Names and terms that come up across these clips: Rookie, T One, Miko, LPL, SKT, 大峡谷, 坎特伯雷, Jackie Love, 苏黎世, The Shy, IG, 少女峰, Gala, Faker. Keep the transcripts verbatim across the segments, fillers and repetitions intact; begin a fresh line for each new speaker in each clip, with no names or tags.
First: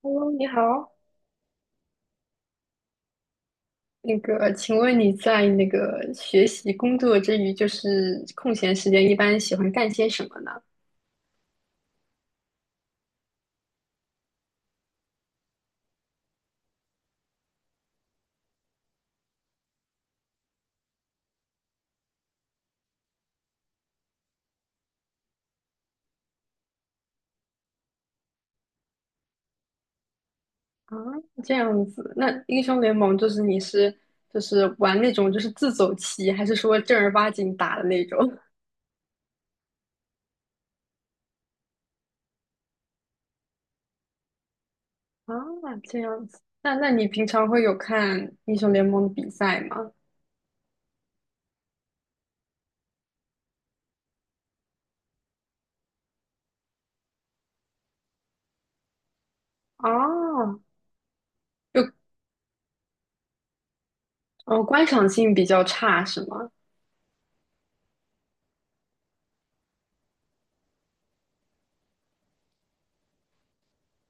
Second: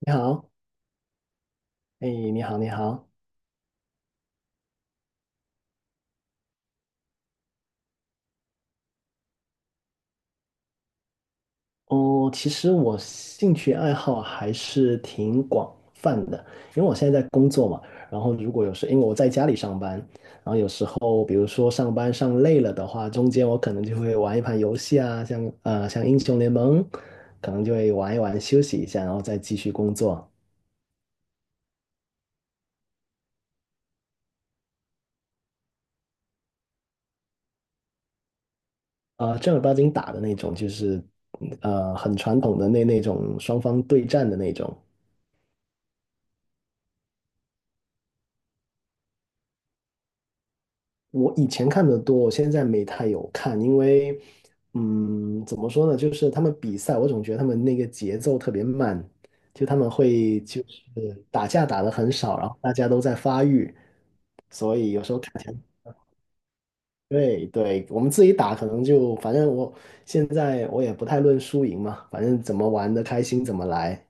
你
Hello，你
好，
好。
哎，你好，你好。
那个，请问你在那个学习工作之余，就是空闲时间，一般喜欢干些什么呢？
哦，其实我兴趣爱好还是挺广泛的，因为我现在在工作嘛。然后如果有时，因为我在家里上班，然后有时候，比如说上班上累了的话，中间我可能就会玩一盘游戏啊，像呃像英雄联盟，可能就会玩一玩休息一下，然后再继续工作。
啊，这样子。那英雄联盟就是你是就是玩那种就是自走棋，还是说正儿八经打的那种？
呃，正儿八经打的那种，就是呃很传统的那那种双方对战的那种。
啊，这样子。那那你平常会有看英雄联盟的比赛吗？
我以前看的多，我现在没太有看，因为，嗯，怎么说呢，就是他们比赛，我总觉得他们那个节奏特别慢，就他们会
哦，
就是打架打的
就
很少，然后大家都在发育，
哦，
所
观
以有
赏
时候看
性比
起
较
来，
差是吗？
对对，我们自己打可能就，反正我现在我也不太论输赢嘛，反正怎么玩的开心怎么来。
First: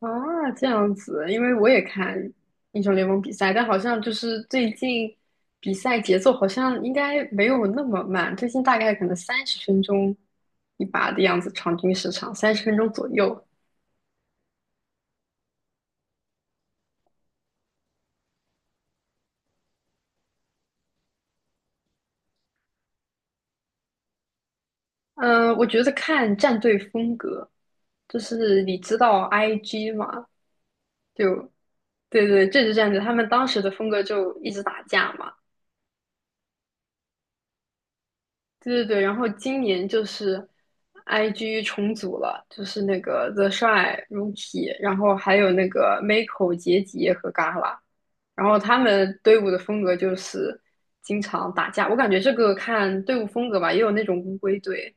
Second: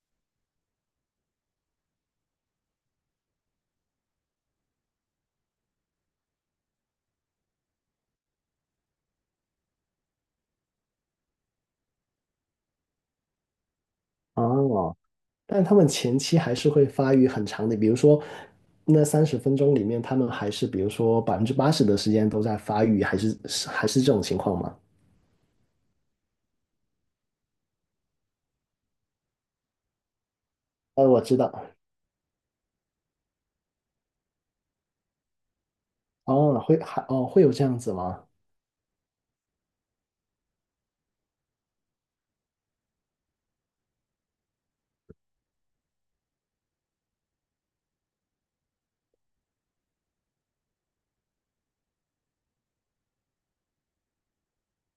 啊，这样子，因为我也看英雄联盟比赛，但好像就是最近比赛节奏好像应该没有那么慢，最近大概可能三十分钟一把的样子，场均时长三十分钟左右。
哦，但他们前期还是会发育很长的，比如说那三十分钟里面，他们还是比如说百分之八十的时间都在发育，还是是还是这种情况吗？
嗯，我觉得看战队风格，就是你知道 I G 嘛，
呃，我知道，
就对对，这支战队他们当时的风格就一直打架嘛，
哦，会还哦会有这样子吗？
对对对，然后今年就是 I G 重组了，就是那个 The Shy、Rookie，然后还有那个 Miko、杰杰和 Gala，然后他们队伍的风格就是经常打架。我感觉这个看队伍风格吧，也有那种乌龟队。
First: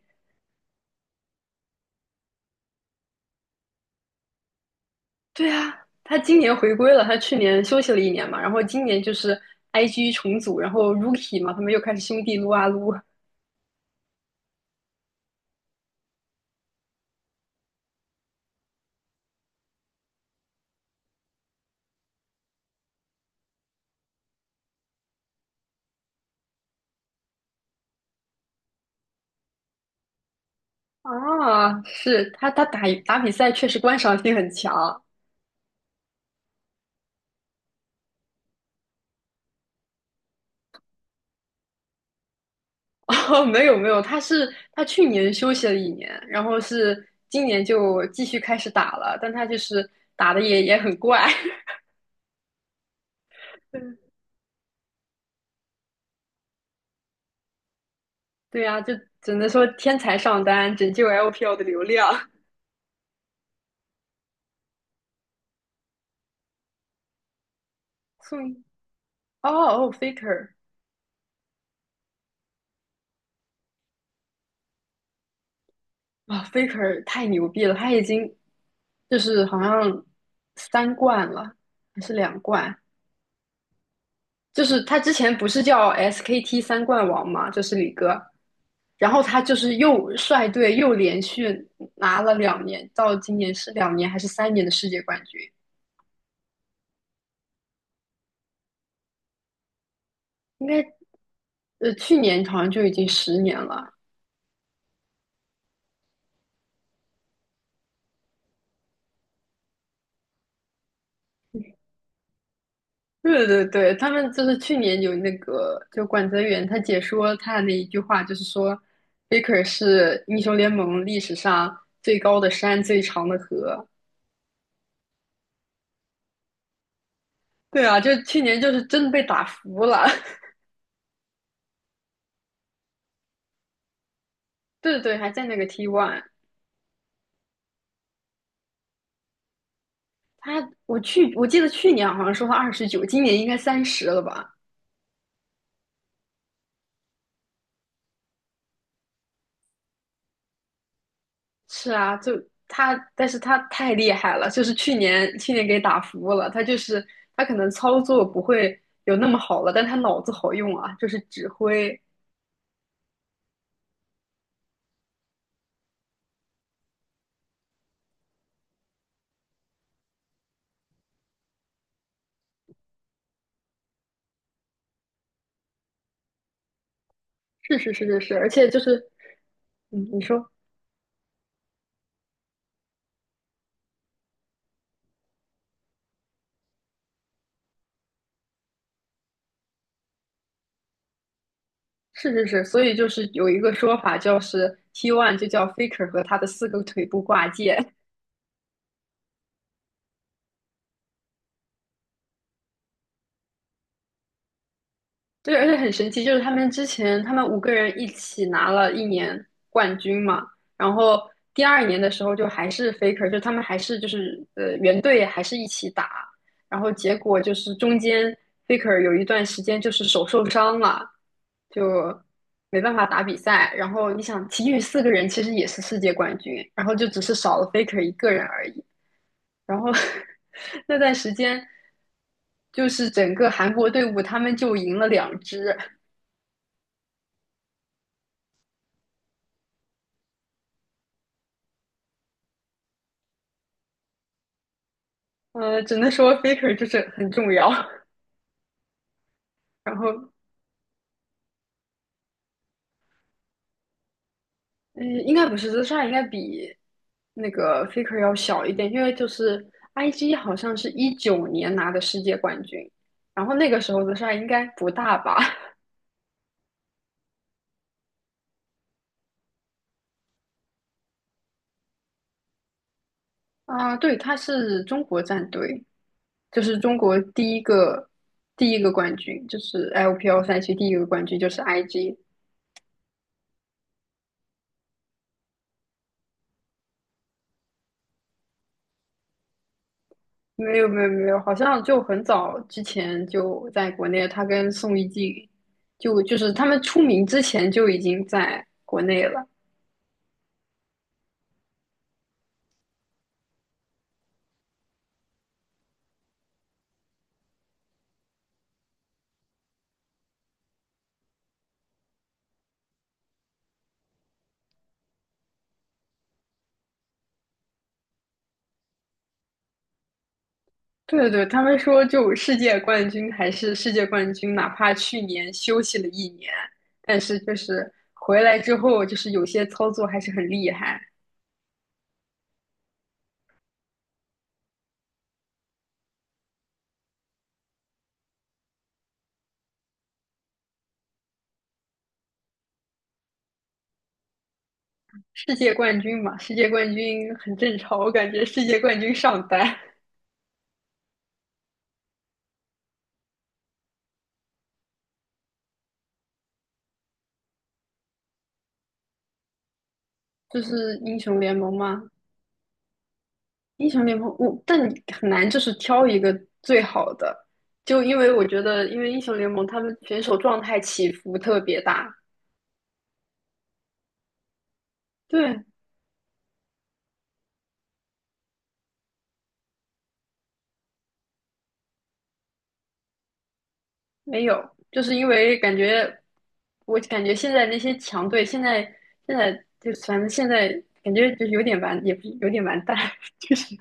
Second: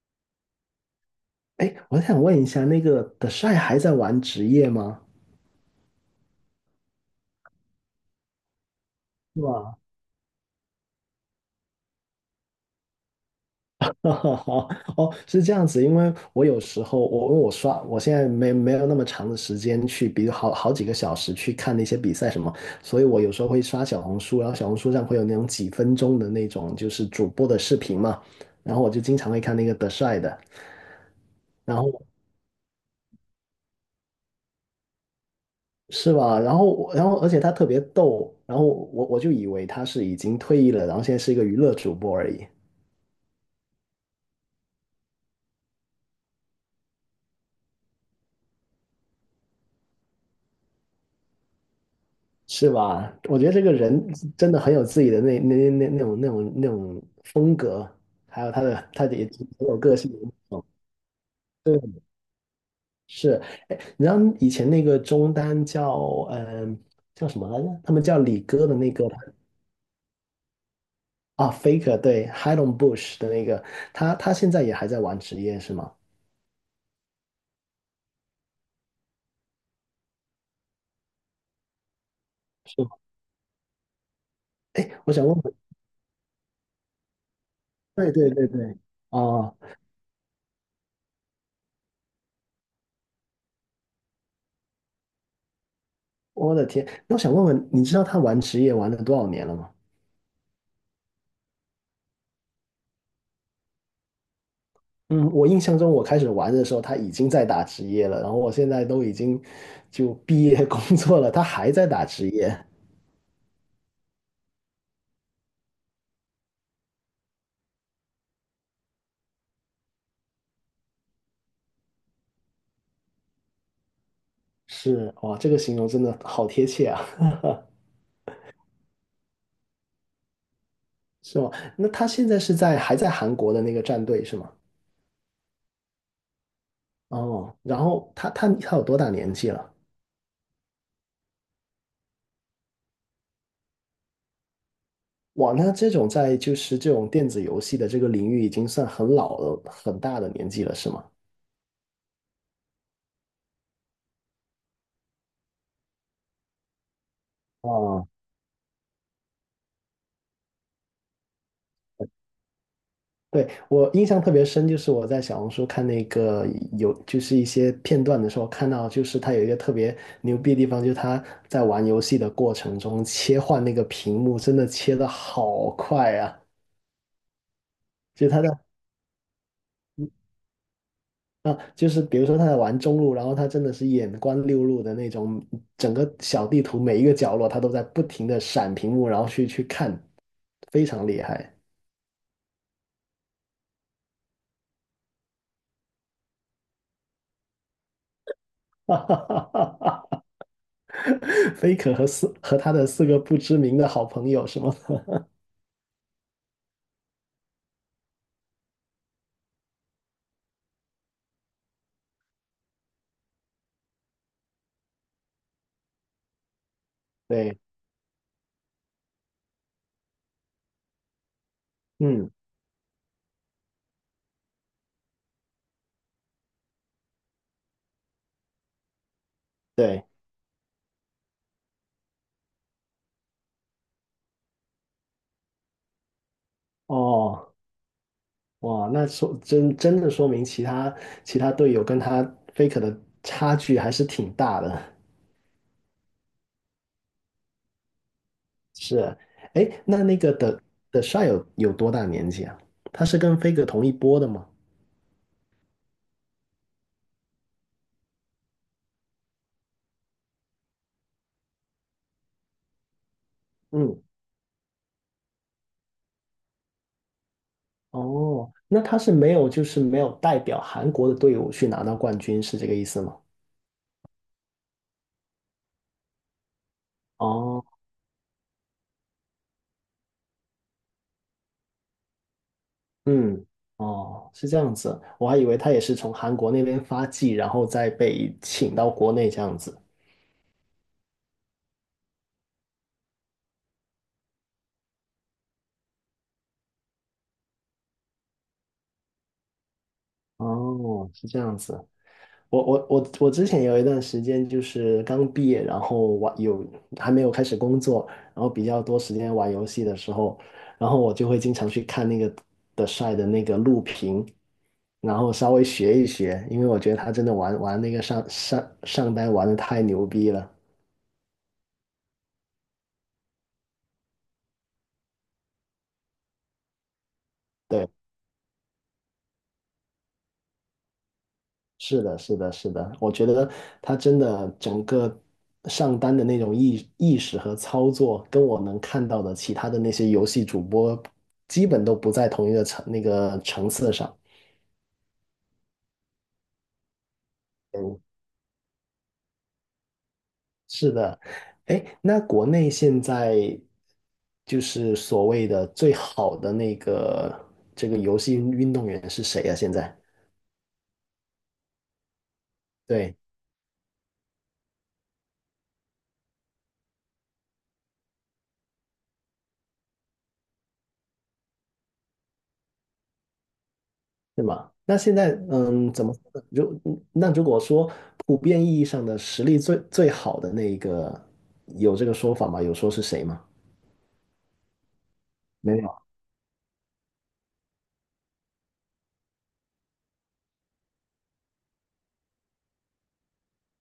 哎，我想问一下，那个 The Shy 还在玩职业吗？
对啊，他今年回归了，他去年休息了一年嘛，然后今年就是
是吧？
I G 重组，然后 Rookie 嘛，他们又开始兄弟撸啊撸
哈好哦，是这样子，因为我有时候我因为我刷，我现在没没有那么长的时间去，比如好好几个小时去看那些比赛什么，所以我有时候会刷小红书，然后小红书上会有那种几分钟的那种就是主播的视频嘛，然后我就经常会看那个德帅的，然
啊，
后
是他他打打比赛确实观赏性很强。
是吧？然后我然后而且他特别逗，然后我我就以为他是已经退役了，然后现在是一个娱乐主播而已。
哦，没有没有，他是他去年休息了一年，然后是今年就继续开始打了，但他就是打的也也很怪。
是吧？我 觉得这个
嗯
人真的很有自己的那那那那种那种那种风格，还有
对
他
呀、啊
的
就
他的也
只
挺
能说
挺有个
天
性
才
的那
上
种。
单拯救 L P L 的
对，
流量
是。哎，你知道以前那个中单叫嗯、叫什么来着？他们叫 李
宋
哥的那个
哦哦，Faker。
啊，Faker 对 h i d o n Bush 的那个，他他现在也还在玩职业是吗？
啊，Faker 太牛逼了，他已经就是好像三冠了，还是两冠，
是吗
就是他
我
之
想问
前不
问，
是叫 S K T 三冠王嘛，就是李
对
哥，
对对对，
然后他
啊，
就是又率队又连续拿了两年，到今年是两年还是三年的世界冠军？
我的天，那我想问问，你知道他玩职业玩了多少年了吗？
应该呃去年好像就已经十年了。
嗯，我印象中我开始玩的时候，他已经在打职业了，然后我现在都已经就毕业 工作了，他还在打职业，
对对对，他们就是去年有那个，就管泽元他解说他的那一句话，就是说，Faker 是英雄联盟历史上最高的山、最长的河。
是，哇，这个形容真的好贴切啊，
对啊，就去年就是真的被打服了。
是吗？那他现在是在还在韩国的那个战队是吗？
对对对，还在那个 t One。
哦，然后他他他有多大年纪了？
他，我去，我记得去年好像说他二十九，今年应该三十了吧？
哇，那这种在就是这种电子游戏的这个领域已经算很老了，很大的年纪了，是吗？
是啊，就他，但是他太厉害了，就是去年去年给打服了。他就是他可能操
哇，
作不会有那么好了，但他脑子好用啊，就是指挥。
对，我印象特别深，就是我在小红书看那个有，就是一些片段的时候，看到就是他有一个特别牛逼的地方，就是他在玩游戏的过程中切换那个屏幕，真的切的好快啊！
是是是是
就
是，
他
而
在
且就是，嗯，你说
啊，就是比如说他在玩中路，然后他真的是眼观六路的那种，整个小地图每一个角落他都在不停的闪屏幕，然后去去看，非常厉害。
是是是，所以就是有一个说法，就是 T one 就叫 Faker 和他的四个腿部挂件。
哈哈哈哈哈！菲可和四和他的四个不知名的好朋友是吗？
对，而且很神奇，就是他们之前他们五个人一起拿了一年冠军嘛，然后第二年的时候就还是 Faker，就他们还是就是呃原队还是一起打，然后结 果就
对，
是中间 Faker 有一段时间就是手受伤了，就
嗯，
没办法打比赛。然后你想，其余四个人其实也是世界冠军，然后就只是少了 Faker 一个人而已。然后
对，
那段时间。就是整个韩国队伍，他们就赢了两支，
哦，哇，那说真真的说明其他其他队友跟他 Faker 的差距还是挺大的。
呃，只能说 faker 就是很重要。
是，哎，
然
那那
后，
个的的帅有有多大年纪啊？他是跟 Faker 同一波的吗？
嗯，应该不是 shy 应该比那个 faker 要小一点，因为就是 I G 好像是一九年拿的世界冠军，然后那个时候
嗯，
shy 应该不大吧？
哦，那他是没有就是没有代表韩国的队伍去拿到冠军，是这个意思吗？
啊，对，他是中国战队，就是中国第一
哦，
个第一个冠军，就是 L P L 赛区第一个冠军就是 I G。
嗯，哦，是这样子，我还以为他也是从韩国那边发迹，然后再被请到国内这样子。
没有没有没有，好像就很早之前就在国内，他跟宋一静，就就是他们出名之前就已经在国内了。
哦，是这样子。我我我我之前有一段时间就是刚毕业，然后玩有还没有开始工作，然后比较多时间玩游戏的时候，然后我就会经常去看那个的帅的那个录屏，然后稍微学一学，因为我觉得他真的玩玩那个上上上单玩的太牛逼了。
对对对，他们说就世界冠军还是世界冠军，哪怕去年休息了一年，但是就
对。
是回来之后，就是有些操作还是很厉害。
是的，是的，是的，我觉得他真的整个上单的那种意意识和操作，跟我能看到的其他的那些游戏主播，基本都不在同一个层那个层次上。
世界冠军嘛，世界冠军很正常，
嗯，
我感觉世界冠军上单
是的，哎，那国内现在就是所谓的最好的那个这个游戏运动员是谁啊？现在？
就是英雄联盟吗？
对。
英雄联盟，我但你很难就是挑一个最好的，就因为我觉得，因为英雄联盟他们选手状态起伏特别大。
对吗？那现在，
对，
嗯，怎么说呢？如嗯那如果说普遍意义上的实力最最好的那一个，有这个说法吗？有说是谁吗？
没有，就是因为感
没有。
觉，我感觉现在那些强队，现在现在就反正现在感觉就有点完，也不是有点完蛋，就是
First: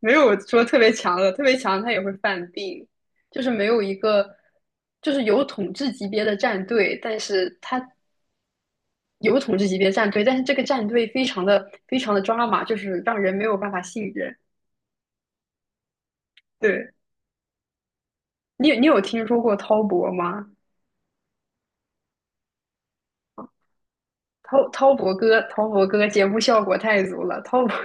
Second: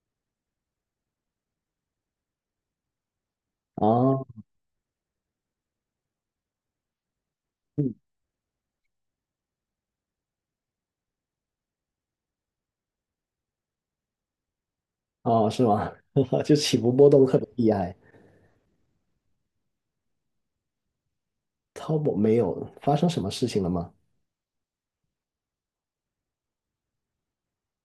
没有说特别强的，特别强他也会犯病，就是没有一
啊
个就是有统治级别的战队，但是他有统治级别战队，但是这个战队非常的非常的抓马，就是让人没有办法信任。
哦，是吗？就起伏
对
波动特别厉害。
你你有听说过滔博吗？
t a 没有发生什么事情了吗？
滔滔博哥，滔博哥节目效果太足了，滔博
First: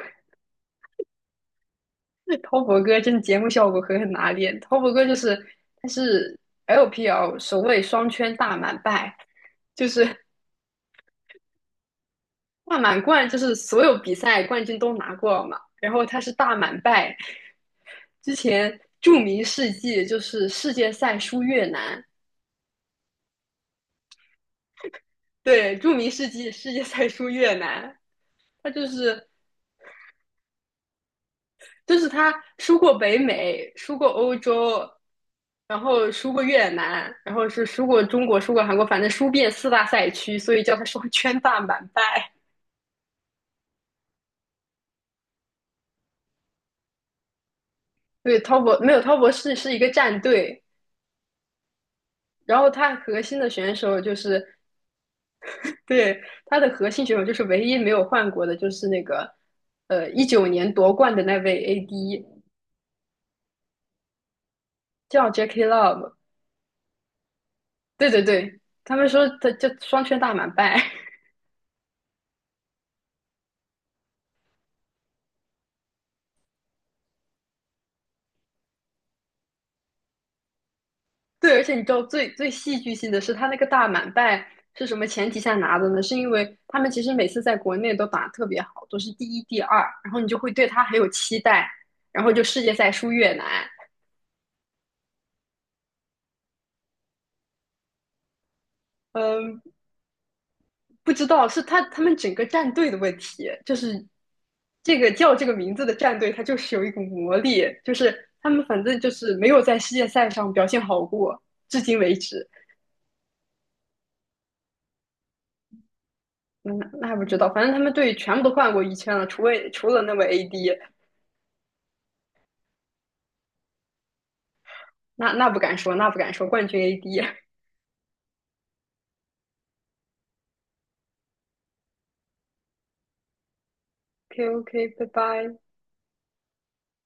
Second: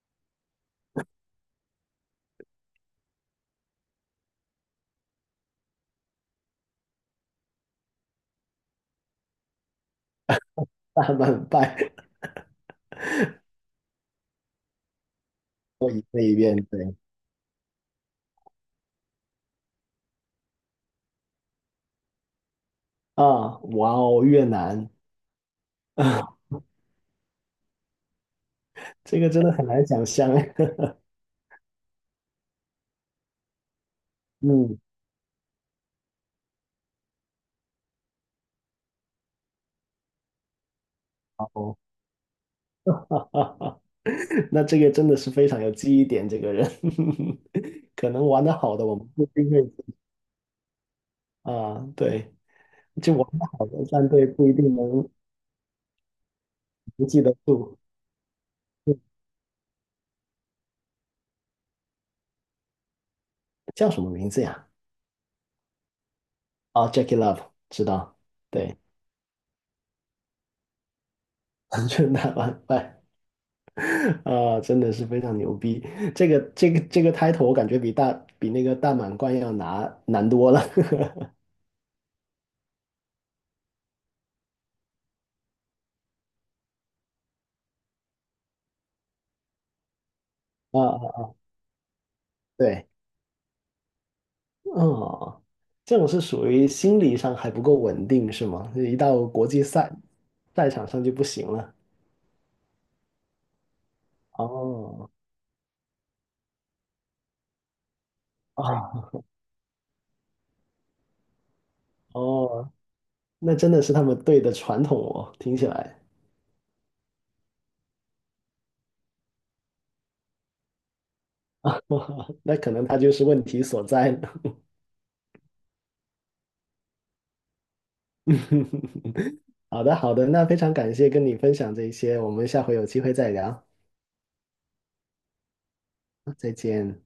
滔博哥真的节目效果狠狠拿捏。滔博哥就是他是 L P L 首位双圈大满贯，就是
大慢拜，
大满贯，就是所有比赛冠军都拿过嘛，然
我一
后他
遍
是
一
大
遍
满
对
贯。之前著名事迹就是世界赛输越南，
啊，哇哦，越南
对，著名世
啊，
纪世界赛输越南，他就
这
是
个真的很难想象。
就是他输过北美，输过欧
嗯，
洲，然后输过越南，然后是输过中国，输过韩国，反正输遍四大赛区，所以叫他双圈大
哦，
满贯。
那这个真的是非常有记忆点，这个人 可能
对，
玩得
滔
好
博
的，
没
我
有
们
滔
不一
博
定
是
会
是一个战队，
啊，对，
然后他
就
核
我
心
们
的
好
选
的
手
战
就
队
是
不一定能
对他的核心
能
选
记
手就
得
是唯
住，
一没有换过的，就是那
嗯
个呃一九年夺冠的那位 A D
叫什么名字呀？
叫 Jackie Love。
啊，Jackie Love，知
对
道，
对对，
对，
他们说他就双圈大满贯，
就那完败啊，真的是非常牛逼。这个这个这个 title 我感觉比大比那个大满贯要拿难多了
对，而且你知道最最戏剧性的是，他那个大满贯是什么前提下拿的呢？是因为他们其实每次在国内都打得特别好，都是第一、第二，然后你就会对 他很有
啊，
期待，然后就世界
对，
赛输越南，
哦，这种是属于心理上还不够稳定是吗？一到国
嗯，
际赛赛场上就
不
不
知道
行
是
了。
他他们整个战队的问题，就是这
哦，
个叫这个名字的战队，它就是有一股魔力，就是他 们反正就
啊，
是没有在世界赛上表现好过，至今为止。
哦，那真的是他们队的传统哦，听起来。
那那不知道，反正他们队全部都换过一圈了，除了除了那位 A D，
那可能他就是问题所在呢。
那那不敢说，那不敢说，冠军 A D。
好的，好的，那非常感谢跟你分享这些，我们下回有机会再聊，
k OK，拜拜。
再见。